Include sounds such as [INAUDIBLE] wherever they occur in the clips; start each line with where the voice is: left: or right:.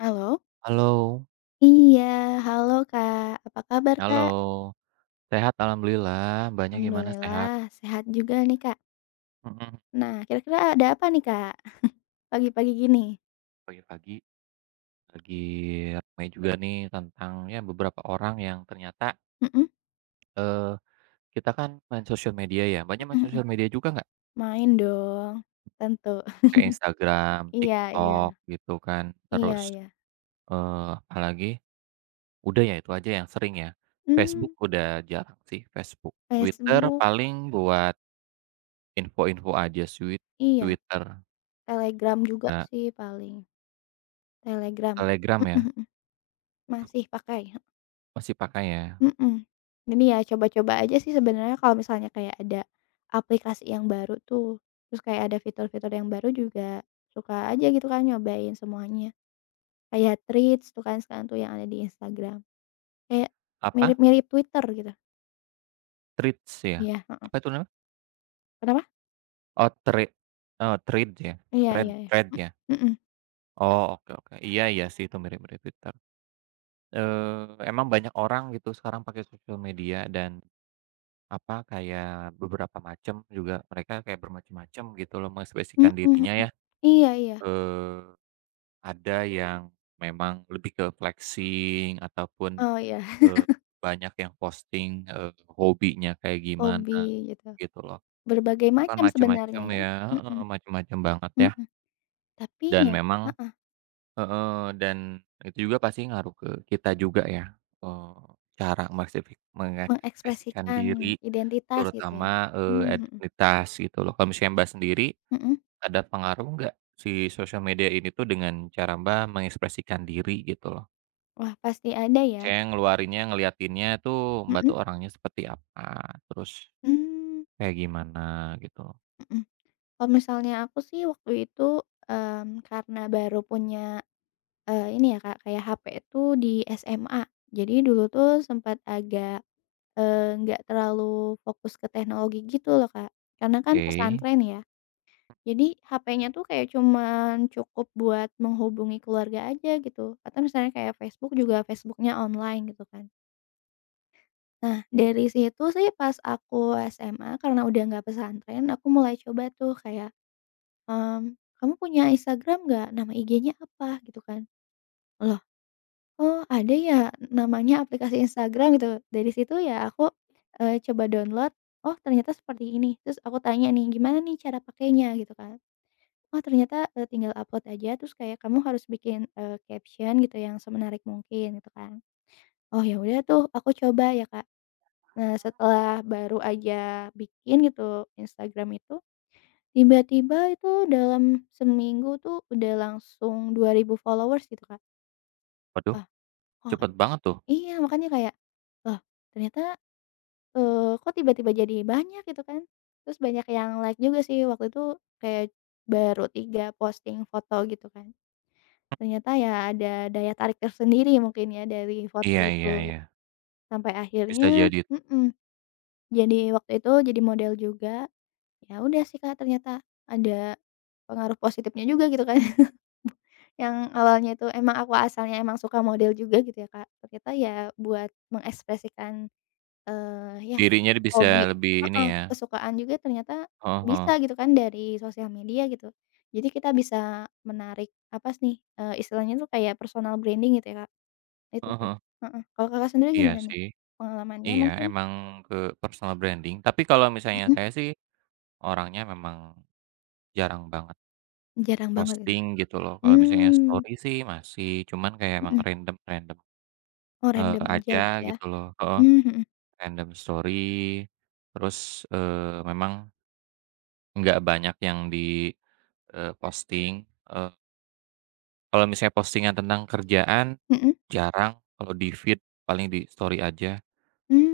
left: Halo?
right: Halo,
left: Iya, halo Kak, apa kabar Kak?
right: halo. Sehat alhamdulillah, Mbaknya gimana sehat?
left: Alhamdulillah sehat juga nih Kak.
right: Mhm,
left: Nah kira-kira ada apa nih Kak? [LAUGHS] Pagi-pagi gini?
right: pagi-pagi lagi rame juga nih tentang ya beberapa orang yang ternyata,
left: Mhm? Mhm
right: eee, kita kan main sosial media ya, banyak
left: mhm.
right: main sosial
left: [LAUGHS]
right: media juga nggak?
left: Main dong, tentu. [LAUGHS]
right: Kayak Instagram,
left: Iya iya,
right: TikTok gitu kan,
left: iya iya.
right: apalagi? Udah ya itu aja yang sering ya.
left: Mmm,
right: Facebook udah jarang sih, Facebook. Twitter
left: Facebook
right: paling buat info-info aja, swit
left: iya,
right: Twitter,
left: Telegram juga
right: nggak
left: sih paling, Telegram.
right: Telegram
left: Mhm
right: ya?
left: mhm, masih pakai?
right: Masih pakai ya?
left: Mhm. Ini ya coba-coba aja sih sebenarnya kalau misalnya kayak ada aplikasi yang baru tuh, terus kayak ada fitur-fitur yang baru juga suka aja gitu kan nyobain semuanya. Kayak Threads tuh kan sekarang tuh yang ada di Instagram, kayak
right: Apa?
left: mirip-mirip Twitter gitu.
right: Treats ya?
left: Iya, heeh.
right: Apa itu namanya?
left: Kenapa?
right: Oh treat, oh treat ya?
left: Iya
right: Thread
left: iya iya.
right: thread ya?
left: Mhm
right: Oh oke oke. Iya iya sih itu mirip-mirip Twitter. Emang banyak orang gitu sekarang pakai sosial media dan, apa, kayak beberapa macam juga mereka kayak bermacam-macam gitu loh mengekspresikan
left: mhm mhm
right: dirinya
left: mhm.
right: ya,
left: Iya iya.
right: eee, ada yang memang lebih ke flexing ataupun,
left: Oh iya, [LAUGHS]
right: eee, banyak yang posting, hobinya kayak
left: hobi
right: gimana,
left: gitu.
right: gitu loh.
left: Berbagai
right: Itu kan
left: macam
right: macam-macam
left: sebenarnya ya.
right: ya
left: Mhm
right: heeh, macam-macam banget ya.
left: mhm. Tapi
right: Dan
left: ya
right: memang
left: heeh,
right: heeh, dan itu juga pasti ngaruh ke kita juga ya, eee, cara mengekspresikan
left: mengekspresikan
right: diri
left: identitas gitu ya.
right: terutama,
left: Mmm, mhm.
right: etnitas gitu loh. Kalau misalnya Mbak sendiri,
left: Mhm.
right: ada pengaruh nggak si sosial media ini tuh dengan cara Mbak mengekspresikan diri gitu loh?
left: Wah, pasti ada ya.
right: Misalnya ngeluarinnya, ngeliatinnya tuh Mbak
left: Mhm.
right: tuh orangnya seperti apa, terus
left: Mmm.
right: kayak gimana gitu.
left: Mhm. Kalau misalnya aku sih waktu itu, karena baru punya, ini ya Kak, kayak HP itu di SMA. Jadi dulu tuh sempat agak, nggak terlalu fokus ke teknologi gitu loh Kak, karena kan
right: Oke.
left: pesantren ya. Jadi HP-nya tuh kayak cuman cukup buat menghubungi keluarga aja gitu, atau misalnya kayak Facebook juga, Facebook-nya online gitu kan. Nah, dari situ sih pas aku SMA karena udah nggak pesantren, aku mulai coba tuh kayak, mmm, "Kamu punya Instagram nggak? Nama IG-nya apa?" Gitu kan. "Loh, oh ada ya namanya aplikasi Instagram," gitu. Dari situ ya aku, coba download, "Oh ternyata seperti ini." Terus aku tanya nih, "Gimana nih cara pakainya?" Gitu kan. "Oh ternyata, tinggal upload aja terus kayak kamu harus bikin, caption gitu yang semenarik mungkin," gitu kan. Oh ya udah tuh aku coba ya, Kak. Nah, setelah baru aja bikin gitu Instagram itu, tiba-tiba itu dalam seminggu tuh udah langsung 2.000 followers gitu, Kak.
right: Waduh,
left: Wah, wah
right: cepet banget tuh.
left: iya, makanya kayak, wah ternyata, eh kok tiba-tiba jadi banyak?" Gitu kan. Terus banyak yang like juga sih, waktu itu kayak baru 3 posting foto gitu kan. Ternyata ya ada daya tarik tersendiri mungkin ya dari foto
right: Iya
left: itu
right: iya
left: gitu,
right: iya,
left: sampai
right: bisa
left: akhirnya
right: jadi tuh.
left: jadi waktu itu jadi model juga. Ya udah sih Kak, ternyata ada pengaruh positifnya juga gitu kan, [LAUGHS] yang awalnya itu emang aku asalnya emang suka model juga gitu ya Kak, ternyata ya buat mengekspresikan, ya
right: Dirinya bisa
left: hobi
right: lebih ini
left: heeh,
right: ya.
left: kesukaan juga ternyata
right: Heeh heeh.
left: bisa gitu kan dari sosial media gitu. Jadi kita bisa menarik apa sih, istilahnya tuh kayak personal branding gitu ya Kak, itu
right: Heeh
left: sih.
right: heeh.
left: Heeh, kalau Kakak sendiri
right: Iya
left: gimana nih
right: sih.
left: pengalamannya
right: Iya,
left: mungkin?
right: emang ke personal branding, tapi kalau misalnya
left: Mhm,
right: saya sih orangnya memang jarang banget
left: jarang banget ya?
right: posting gitu loh, kalau misalnya
left: Mmm,
right: story sih masih, cuman kayak emang
left: mhm,
right: random-random,
left: oh random aja
right: aja
left: gitu ya?
right: gitu loh heeh,
left: Mmm, mhm.
right: random story, terus, memang nggak banyak yang di, posting, eee, kalau misalnya postingan tentang kerjaan
left: Mhm,
right: jarang, kalau di-feed paling di story aja.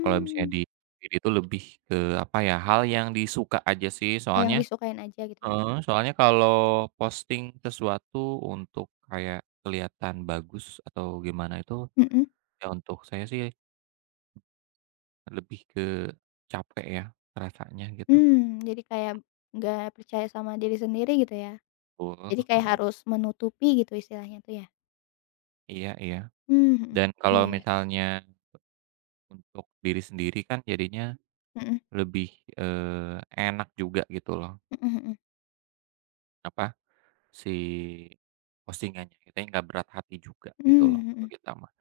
right: Kalau misalnya di sendiri itu lebih ke apa ya, hal yang disuka aja sih
left: oh yang
right: soalnya
left: disukain aja gitu ya?
right: heeh, soalnya kalau posting sesuatu untuk kayak kelihatan bagus atau gimana itu,
left: Mhm,
right: ya untuk saya sih lebih ke capek ya rasanya gitu.
left: mmm, jadi kayak nggak percaya sama diri sendiri gitu ya?
right: Betul,
left: Jadi kayak
right: heeh,
left: harus menutupi gitu istilahnya tuh ya?
right: iya iya.
left: Mmm, mhm,
right: Dan kalau
left: iya ya,
right: misalnya untuk diri sendiri kan jadinya
left: mhm
right: lebih, enak juga gitu loh,
left: mhm mhm,
right: apa, si postingannya, kita nggak berat hati juga gitu loh
left: mmm,
right: kalau
left: mhm
right: kita mah.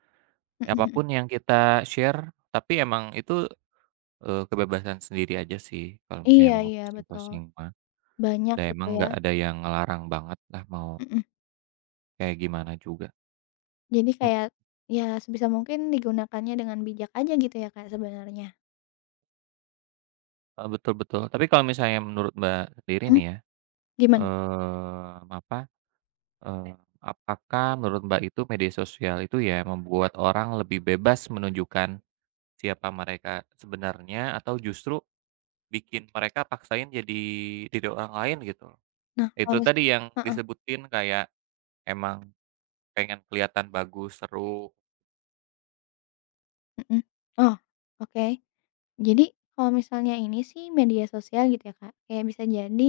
left: mhm mhm,
right: Apapun yang kita share, tapi emang itu, kebebasan sendiri aja sih kalau
left: iya
right: misalnya mau
left: iya betul,
right: posting-posting mah,
left: banyak
right: dan
left: gitu
right: emang
left: ya,
right: nggak ada yang ngelarang banget lah mau
left: mhm,
right: kayak gimana juga.
left: jadi
right: Mhm,
left: kayak ya sebisa mungkin digunakannya dengan bijak aja gitu ya Kak sebenarnya?
right: betul betul. Tapi kalau misalnya menurut Mbak sendiri
left: Mhm,
right: nih ya,
left: gimana?
right: mmm, apa, eee, apakah menurut Mbak itu media sosial itu ya membuat orang lebih bebas menunjukkan siapa mereka sebenarnya atau justru bikin mereka paksain jadi diri orang lain gitu?
left: Nah, kalau
right: Itu
left: mis
right: tadi yang
left: heeh,
right: disebutin kayak emang pengen kelihatan bagus, seru,
left: mhm, oh oke. Jadi, kalau misalnya ini sih media sosial gitu ya, Kak, kayak bisa jadi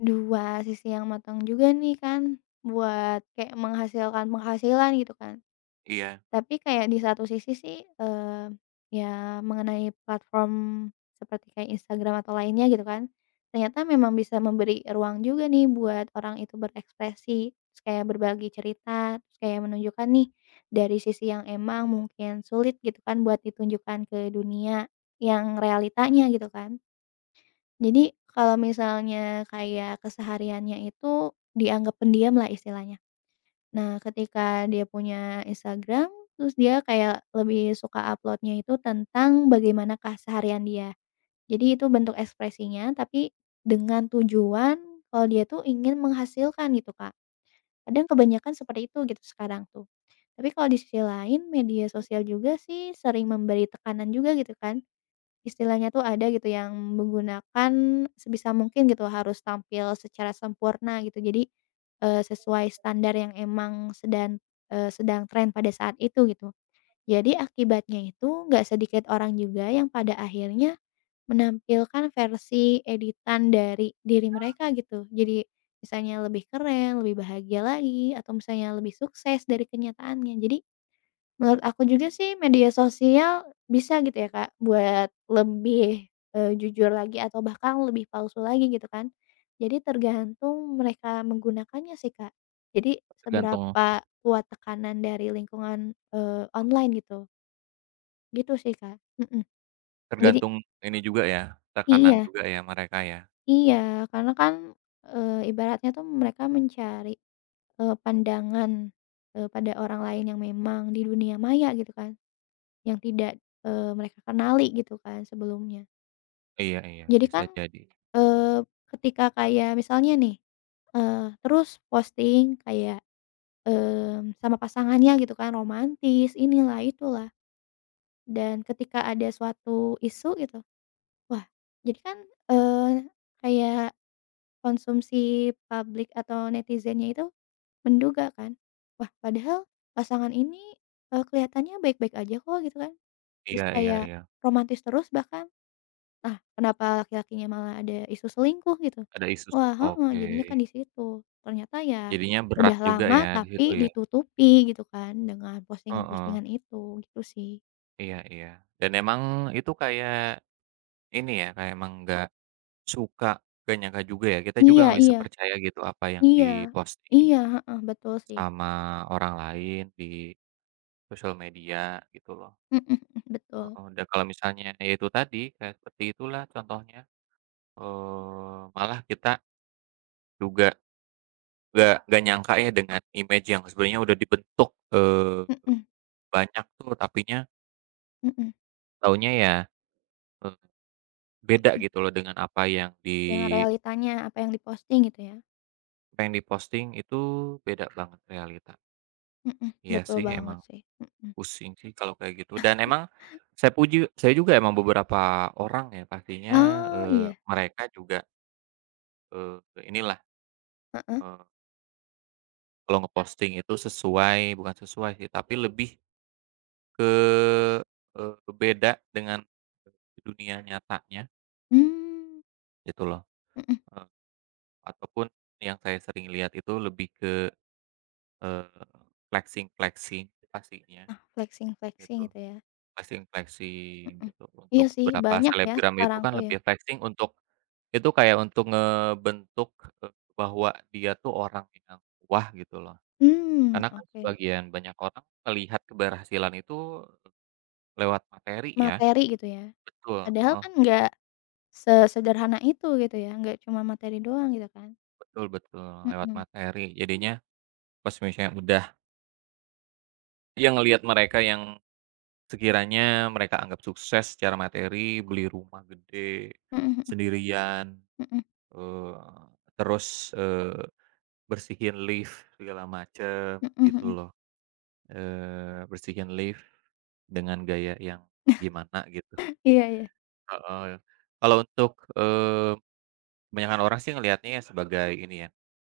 left: 2 sisi yang matang juga nih kan buat kayak menghasilkan penghasilan gitu kan.
right: iya.
left: Tapi kayak di satu sisi sih, ya mengenai platform seperti kayak Instagram atau lainnya gitu kan, ternyata memang bisa memberi ruang juga nih buat orang itu berekspresi, terus kayak berbagi cerita, terus kayak menunjukkan nih dari sisi yang emang mungkin sulit gitu kan buat ditunjukkan ke dunia yang realitanya gitu kan. Jadi kalau misalnya kayak kesehariannya itu dianggap pendiam lah istilahnya. Nah, ketika dia punya Instagram, terus dia kayak lebih suka uploadnya itu tentang bagaimana keseharian dia. Jadi itu bentuk ekspresinya, tapi dengan tujuan kalau dia tuh ingin menghasilkan gitu, Kak. Kadang kebanyakan seperti itu gitu sekarang tuh. Tapi kalau di sisi lain media sosial juga sih sering memberi tekanan juga gitu kan. Istilahnya tuh ada gitu yang menggunakan sebisa mungkin gitu harus tampil secara sempurna gitu jadi, sesuai standar yang emang sedang tren pada saat itu gitu. Jadi akibatnya itu nggak sedikit orang juga yang pada akhirnya menampilkan versi editan dari diri mereka gitu. Jadi misalnya lebih keren, lebih bahagia lagi, atau misalnya lebih sukses dari kenyataannya. Jadi, menurut aku juga sih media sosial bisa gitu ya Kak buat lebih, jujur lagi atau bahkan lebih palsu lagi gitu kan. Jadi tergantung mereka menggunakannya sih Kak. Jadi
right: Tergantung.
left: seberapa kuat tekanan dari lingkungan,
right: Mmm,
left: online gitu, gitu sih Kak, mhm. Jadi
right: tergantung ini juga ya, tekanan
left: iya
right: juga ya mereka ya.
left: iya karena kan, ibaratnya tuh mereka mencari, pandangan, pada orang lain yang memang di dunia maya gitu kan. Yang tidak, mereka kenali gitu kan sebelumnya.
right: Iya iya,
left: Jadi
right: bisa
left: kan,
right: jadi.
left: eee, ketika kayak misalnya nih, terus posting kayak, sama pasangannya gitu kan romantis, inilah itulah. Dan ketika ada suatu isu gitu, wah jadi kan, eee, kayak konsumsi publik atau netizennya itu menduga kan, wah padahal pasangan ini, kelihatannya baik-baik aja kok gitu kan. Terus
right: Iya iya
left: kayak
right: iya,
left: romantis terus bahkan. Lah, kenapa laki-lakinya malah ada isu selingkuh gitu.
right: ada isu se
left: Wah heeh,
right: oke.
left: jadinya kan di situ. Ternyata ya
right: Jadinya berat
left: udah
right: juga
left: lama
right: ya di situ
left: tapi
right: ya?
left: ditutupi gitu kan dengan
right: Heeh,
left: postingan-postingan itu, gitu sih.
right: iya iya. Dan emang itu kayak ini ya, kayak emang nggak suka nggak nyangka juga ya, kita juga
left: Iya
right: nggak bisa
left: iya
right: percaya gitu apa yang
left: iya
right: diposting
left: iya, heeh, betul sih.
right: sama orang lain di sosial media gitu loh.
left: Mhm mhm, betul.
right: Heeh, dan kalau misalnya ya itu tadi, kayak seperti itulah contohnya, malah kita juga nggak nyangka ya dengan image yang sebenarnya udah dibentuk,
left: Mhm
right: banyak tuh tapinya
left: mhm
right: taunya ya, eee, beda
left: mhm,
right: gitu loh dengan apa yang di
left: dengan realitanya apa yang diposting gitu ya.
right: apa yang diposting itu beda banget realita.
left: Mhm,
right: Iya
left: betul
right: sih
left: banget
right: emang
left: sih, mhm.
right: pusing sih kalau kayak gitu dan emang saya puji saya juga emang beberapa orang ya pastinya,
left: Oh iya,
right: mereka juga, inilah,
left: heeh,
right: eee kalau ngeposting itu sesuai bukan sesuai sih, tapi lebih ke, eee, beda dengan dunia nyatanya
left: mmm,
right: gitu loh,
left: mhm.
right: eee, ataupun yang saya sering lihat itu lebih ke, flexing-flexing pastinya
left: Nah flexing-flexing
right: gitu,
left: gitu ya,
right: flexing-flexing
left: mhm.
right: gitu.
left: Iya
right: Untuk
left: sih
right: beberapa
left: banyak ya
right: selebgram itu
left: sekarang
right: kan
left: tuh ya.
right: lebih flexing untuk itu kayak untuk ngebentuk, bahwa dia tuh orang yang wah gitu loh.
left: Mmm,
right: Karena kan
left: oke.
right: sebagian banyak orang melihat keberhasilan itu lewat materi ya.
left: Materi gitu ya?
right: Betul,
left: Padahal
right: heeh,
left: kan nggak sesederhana itu gitu ya, nggak cuma materi doang gitu kan?
right: betul betul, lewat
left: Mhm.
right: materi. Jadinya pas misalnya udah ya ngelihat mereka yang sekiranya mereka anggap sukses secara materi, beli rumah gede,
left: Mhm
right: sendirian,
left: mhm
right: eee, terus, bersihin lift segala macem
left: mhm mhm
right: gitu
left: mhm.
right: loh, bersihin lift dengan gaya yang gimana gitu,
left: Iya iya.
right: heeh. Kalau untuk, eee, kebanyakan orang sih ngelihatnya ya sebagai ini ya,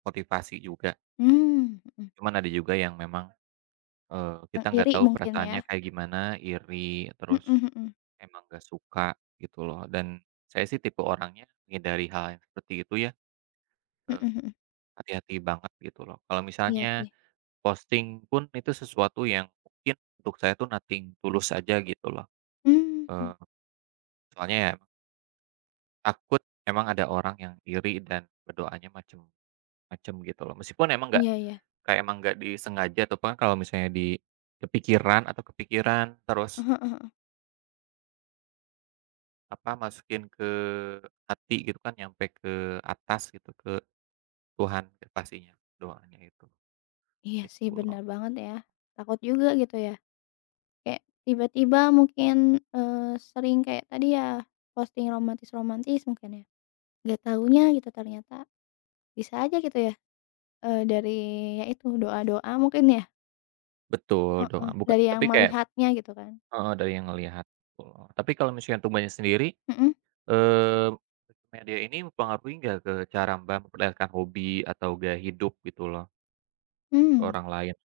right: motivasi juga,
left: Mmm, mhm.
right: cuman ada juga yang memang eee,
left: Yang
right: kita nggak
left: iri
right: tahu
left: mungkin ya?
right: perasaannya kayak gimana, iri,
left: Mhm
right: terus
left: mhm.
right: emang nggak suka gitu loh, dan saya sih tipe orangnya menghindari hal yang seperti itu ya,
left: Mhm
right: eee,
left: mhm.
right: hati-hati banget gitu loh. Kalau
left: Iya
right: misalnya
left: sih.
right: posting pun itu sesuatu yang mungkin untuk saya tuh nothing tulus aja gitu loh,
left: Mmm.
right: eee, soalnya ya takut emang ada orang yang iri dan berdoanya macem-macem gitu loh. Meskipun emang nggak
left: Iya iya.
right: kayak emang nggak disengaja atau apa, kalau misalnya di kepikiran atau kepikiran
left: Heeh
right: terus
left: heeh.
right: apa, masukin ke hati gitu kan, nyampe ke atas gitu, ke Tuhan gitu pastinya doanya itu,
left: Iya sih
right: gitu loh.
left: bener banget ya. Takut juga gitu ya. Kayak tiba-tiba mungkin, eee, sering kayak tadi ya, posting romantis-romantis mungkin ya? Nggak tahunya gitu ternyata bisa aja gitu ya dari ya itu doa-doa mungkin ya?
right: Betul,
left: Heeh.
right: doa bukan
left: Dari yang
right: tapi kayak
left: melihatnya gitu kan?
right: heeh, dari yang ngelihat, betul. Tapi kalau misalnya untuk Mbaknya sendiri,
left: Mhm,
right: eee, sosial media ini mempengaruhi nggak ke cara Mbak memperlihatkan hobi atau gaya hidup gitu loh, ke
left: mmm,
right: orang lain?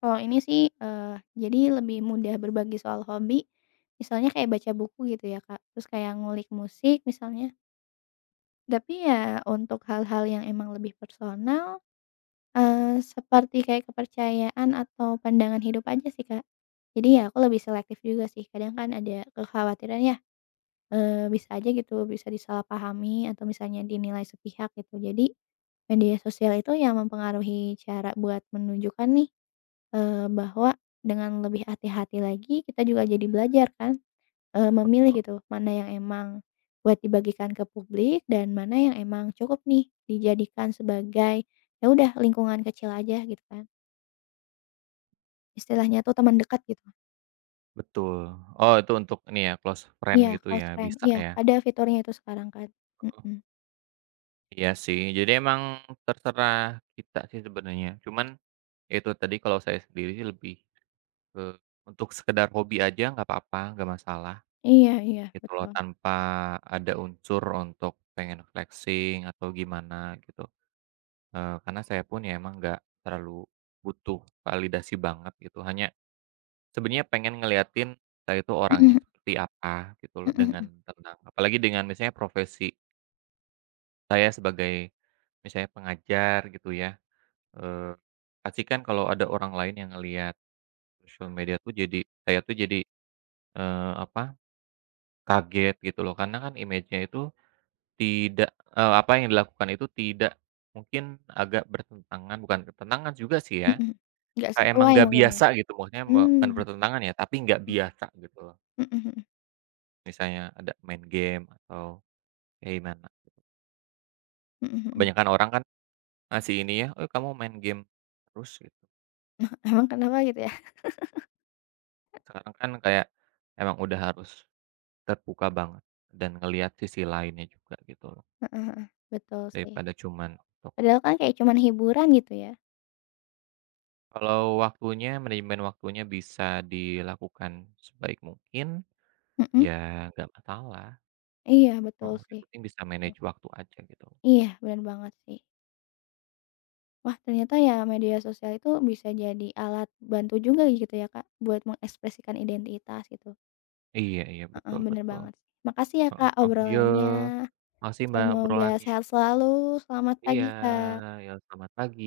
left: kalau ini sih, jadi lebih mudah berbagi soal hobi, misalnya kayak baca buku gitu ya Kak, terus kayak ngulik musik misalnya. Tapi ya untuk hal-hal yang emang lebih personal, seperti kayak kepercayaan atau pandangan hidup aja sih Kak. Jadi ya aku lebih selektif juga sih, kadang kan ada kekhawatiran ya, bisa aja gitu bisa disalahpahami atau misalnya dinilai sepihak gitu. Jadi, media sosial itu yang mempengaruhi cara buat menunjukkan nih, bahwa dengan lebih hati-hati lagi kita juga jadi belajar kan, memilih
right: Heeh,
left: gitu mana yang emang buat dibagikan ke publik dan mana yang emang cukup nih dijadikan sebagai, ya udah lingkungan kecil aja gitu kan, istilahnya tuh teman dekat gitu.
right: betul. Oh, itu untuk ini ya, close
left: Iya
right: friend gitu
left: close
right: ya,
left: friend,
right: bisa
left: iya
right: ya?
left: ada fiturnya itu sekarang kan,
right: Heeh.
left: mhm.
right: Iya sih, jadi emang terserah kita sih sebenarnya, cuman ya itu tadi kalau saya sendiri sih lebih ke untuk sekedar hobi aja nggak apa-apa, nggak masalah,
left: Iya iya
right: gitu loh,
left: betul,
right: tanpa ada unsur untuk pengen flexing atau gimana gitu. Karena saya pun ya emang nggak terlalu butuh validasi banget gitu, hanya sebenarnya pengen ngeliatin saya itu orangnya
left: mhm
right: seperti apa gitu loh,
left: mhm
right: dengan
left: mhm
right: tenang. Apalagi dengan misalnya profesi saya sebagai misalnya pengajar gitu ya, eee, pasti kan kalau ada orang lain yang ngelihat sosial media tuh jadi saya tuh jadi eee, apa, kaget gitu loh karena kan image-nya itu tidak eee, apa yang dilakukan itu tidak mungkin agak bertentangan bukan bertentangan juga sih ya,
left: mhm mhm, nggak
right: kayak emang
left: sesuai
right: nggak
left: mungkin ya?
right: biasa gitu maksudnya me bukan
left: Mmm,
right: bertentangan ya tapi nggak
left: mhm,
right: biasa gitu loh.
left: mhm mhm,
right: Misalnya ada main game atau kayak gimana.
left: mhm mhm.
right: Kebanyakan orang kan ngasih ini ya, "Eh, kamu main game terus," gitu.
left: Emang kenapa gitu ya?
right: Sekarang kan kayak emang udah harus terbuka banget dan ngelihat sisi lainnya juga gitu loh
left: Heeh heeh, betul sih.
right: daripada cuman
left: Padahal kan kayak cuman hiburan gitu ya?
right: kalau waktunya, manajemen waktunya bisa dilakukan sebaik mungkin,
left: Mhm,
right: ya nggak masalah,
left: iya betul
right: heeh, yang
left: sih.
right: penting bisa
left: Betul.
right: manage waktu aja gitu.
left: Iya bener banget sih. Wah ternyata ya media sosial itu bisa jadi alat bantu juga gitu ya Kak, buat mengekspresikan identitas gitu.
right: Iya iya,
left: Heeh,
right: betul
left: bener
right: betul,
left: banget. Makasih ya
right: heeh
left: Kak
right: heeh, iya,
left: obrolannya,
right: makasih Mbak,
left: semoga
right: obrolannya.
left: sehat selalu, selamat
right: Iya,
left: pagi Kak.
right: yo selamat pagi.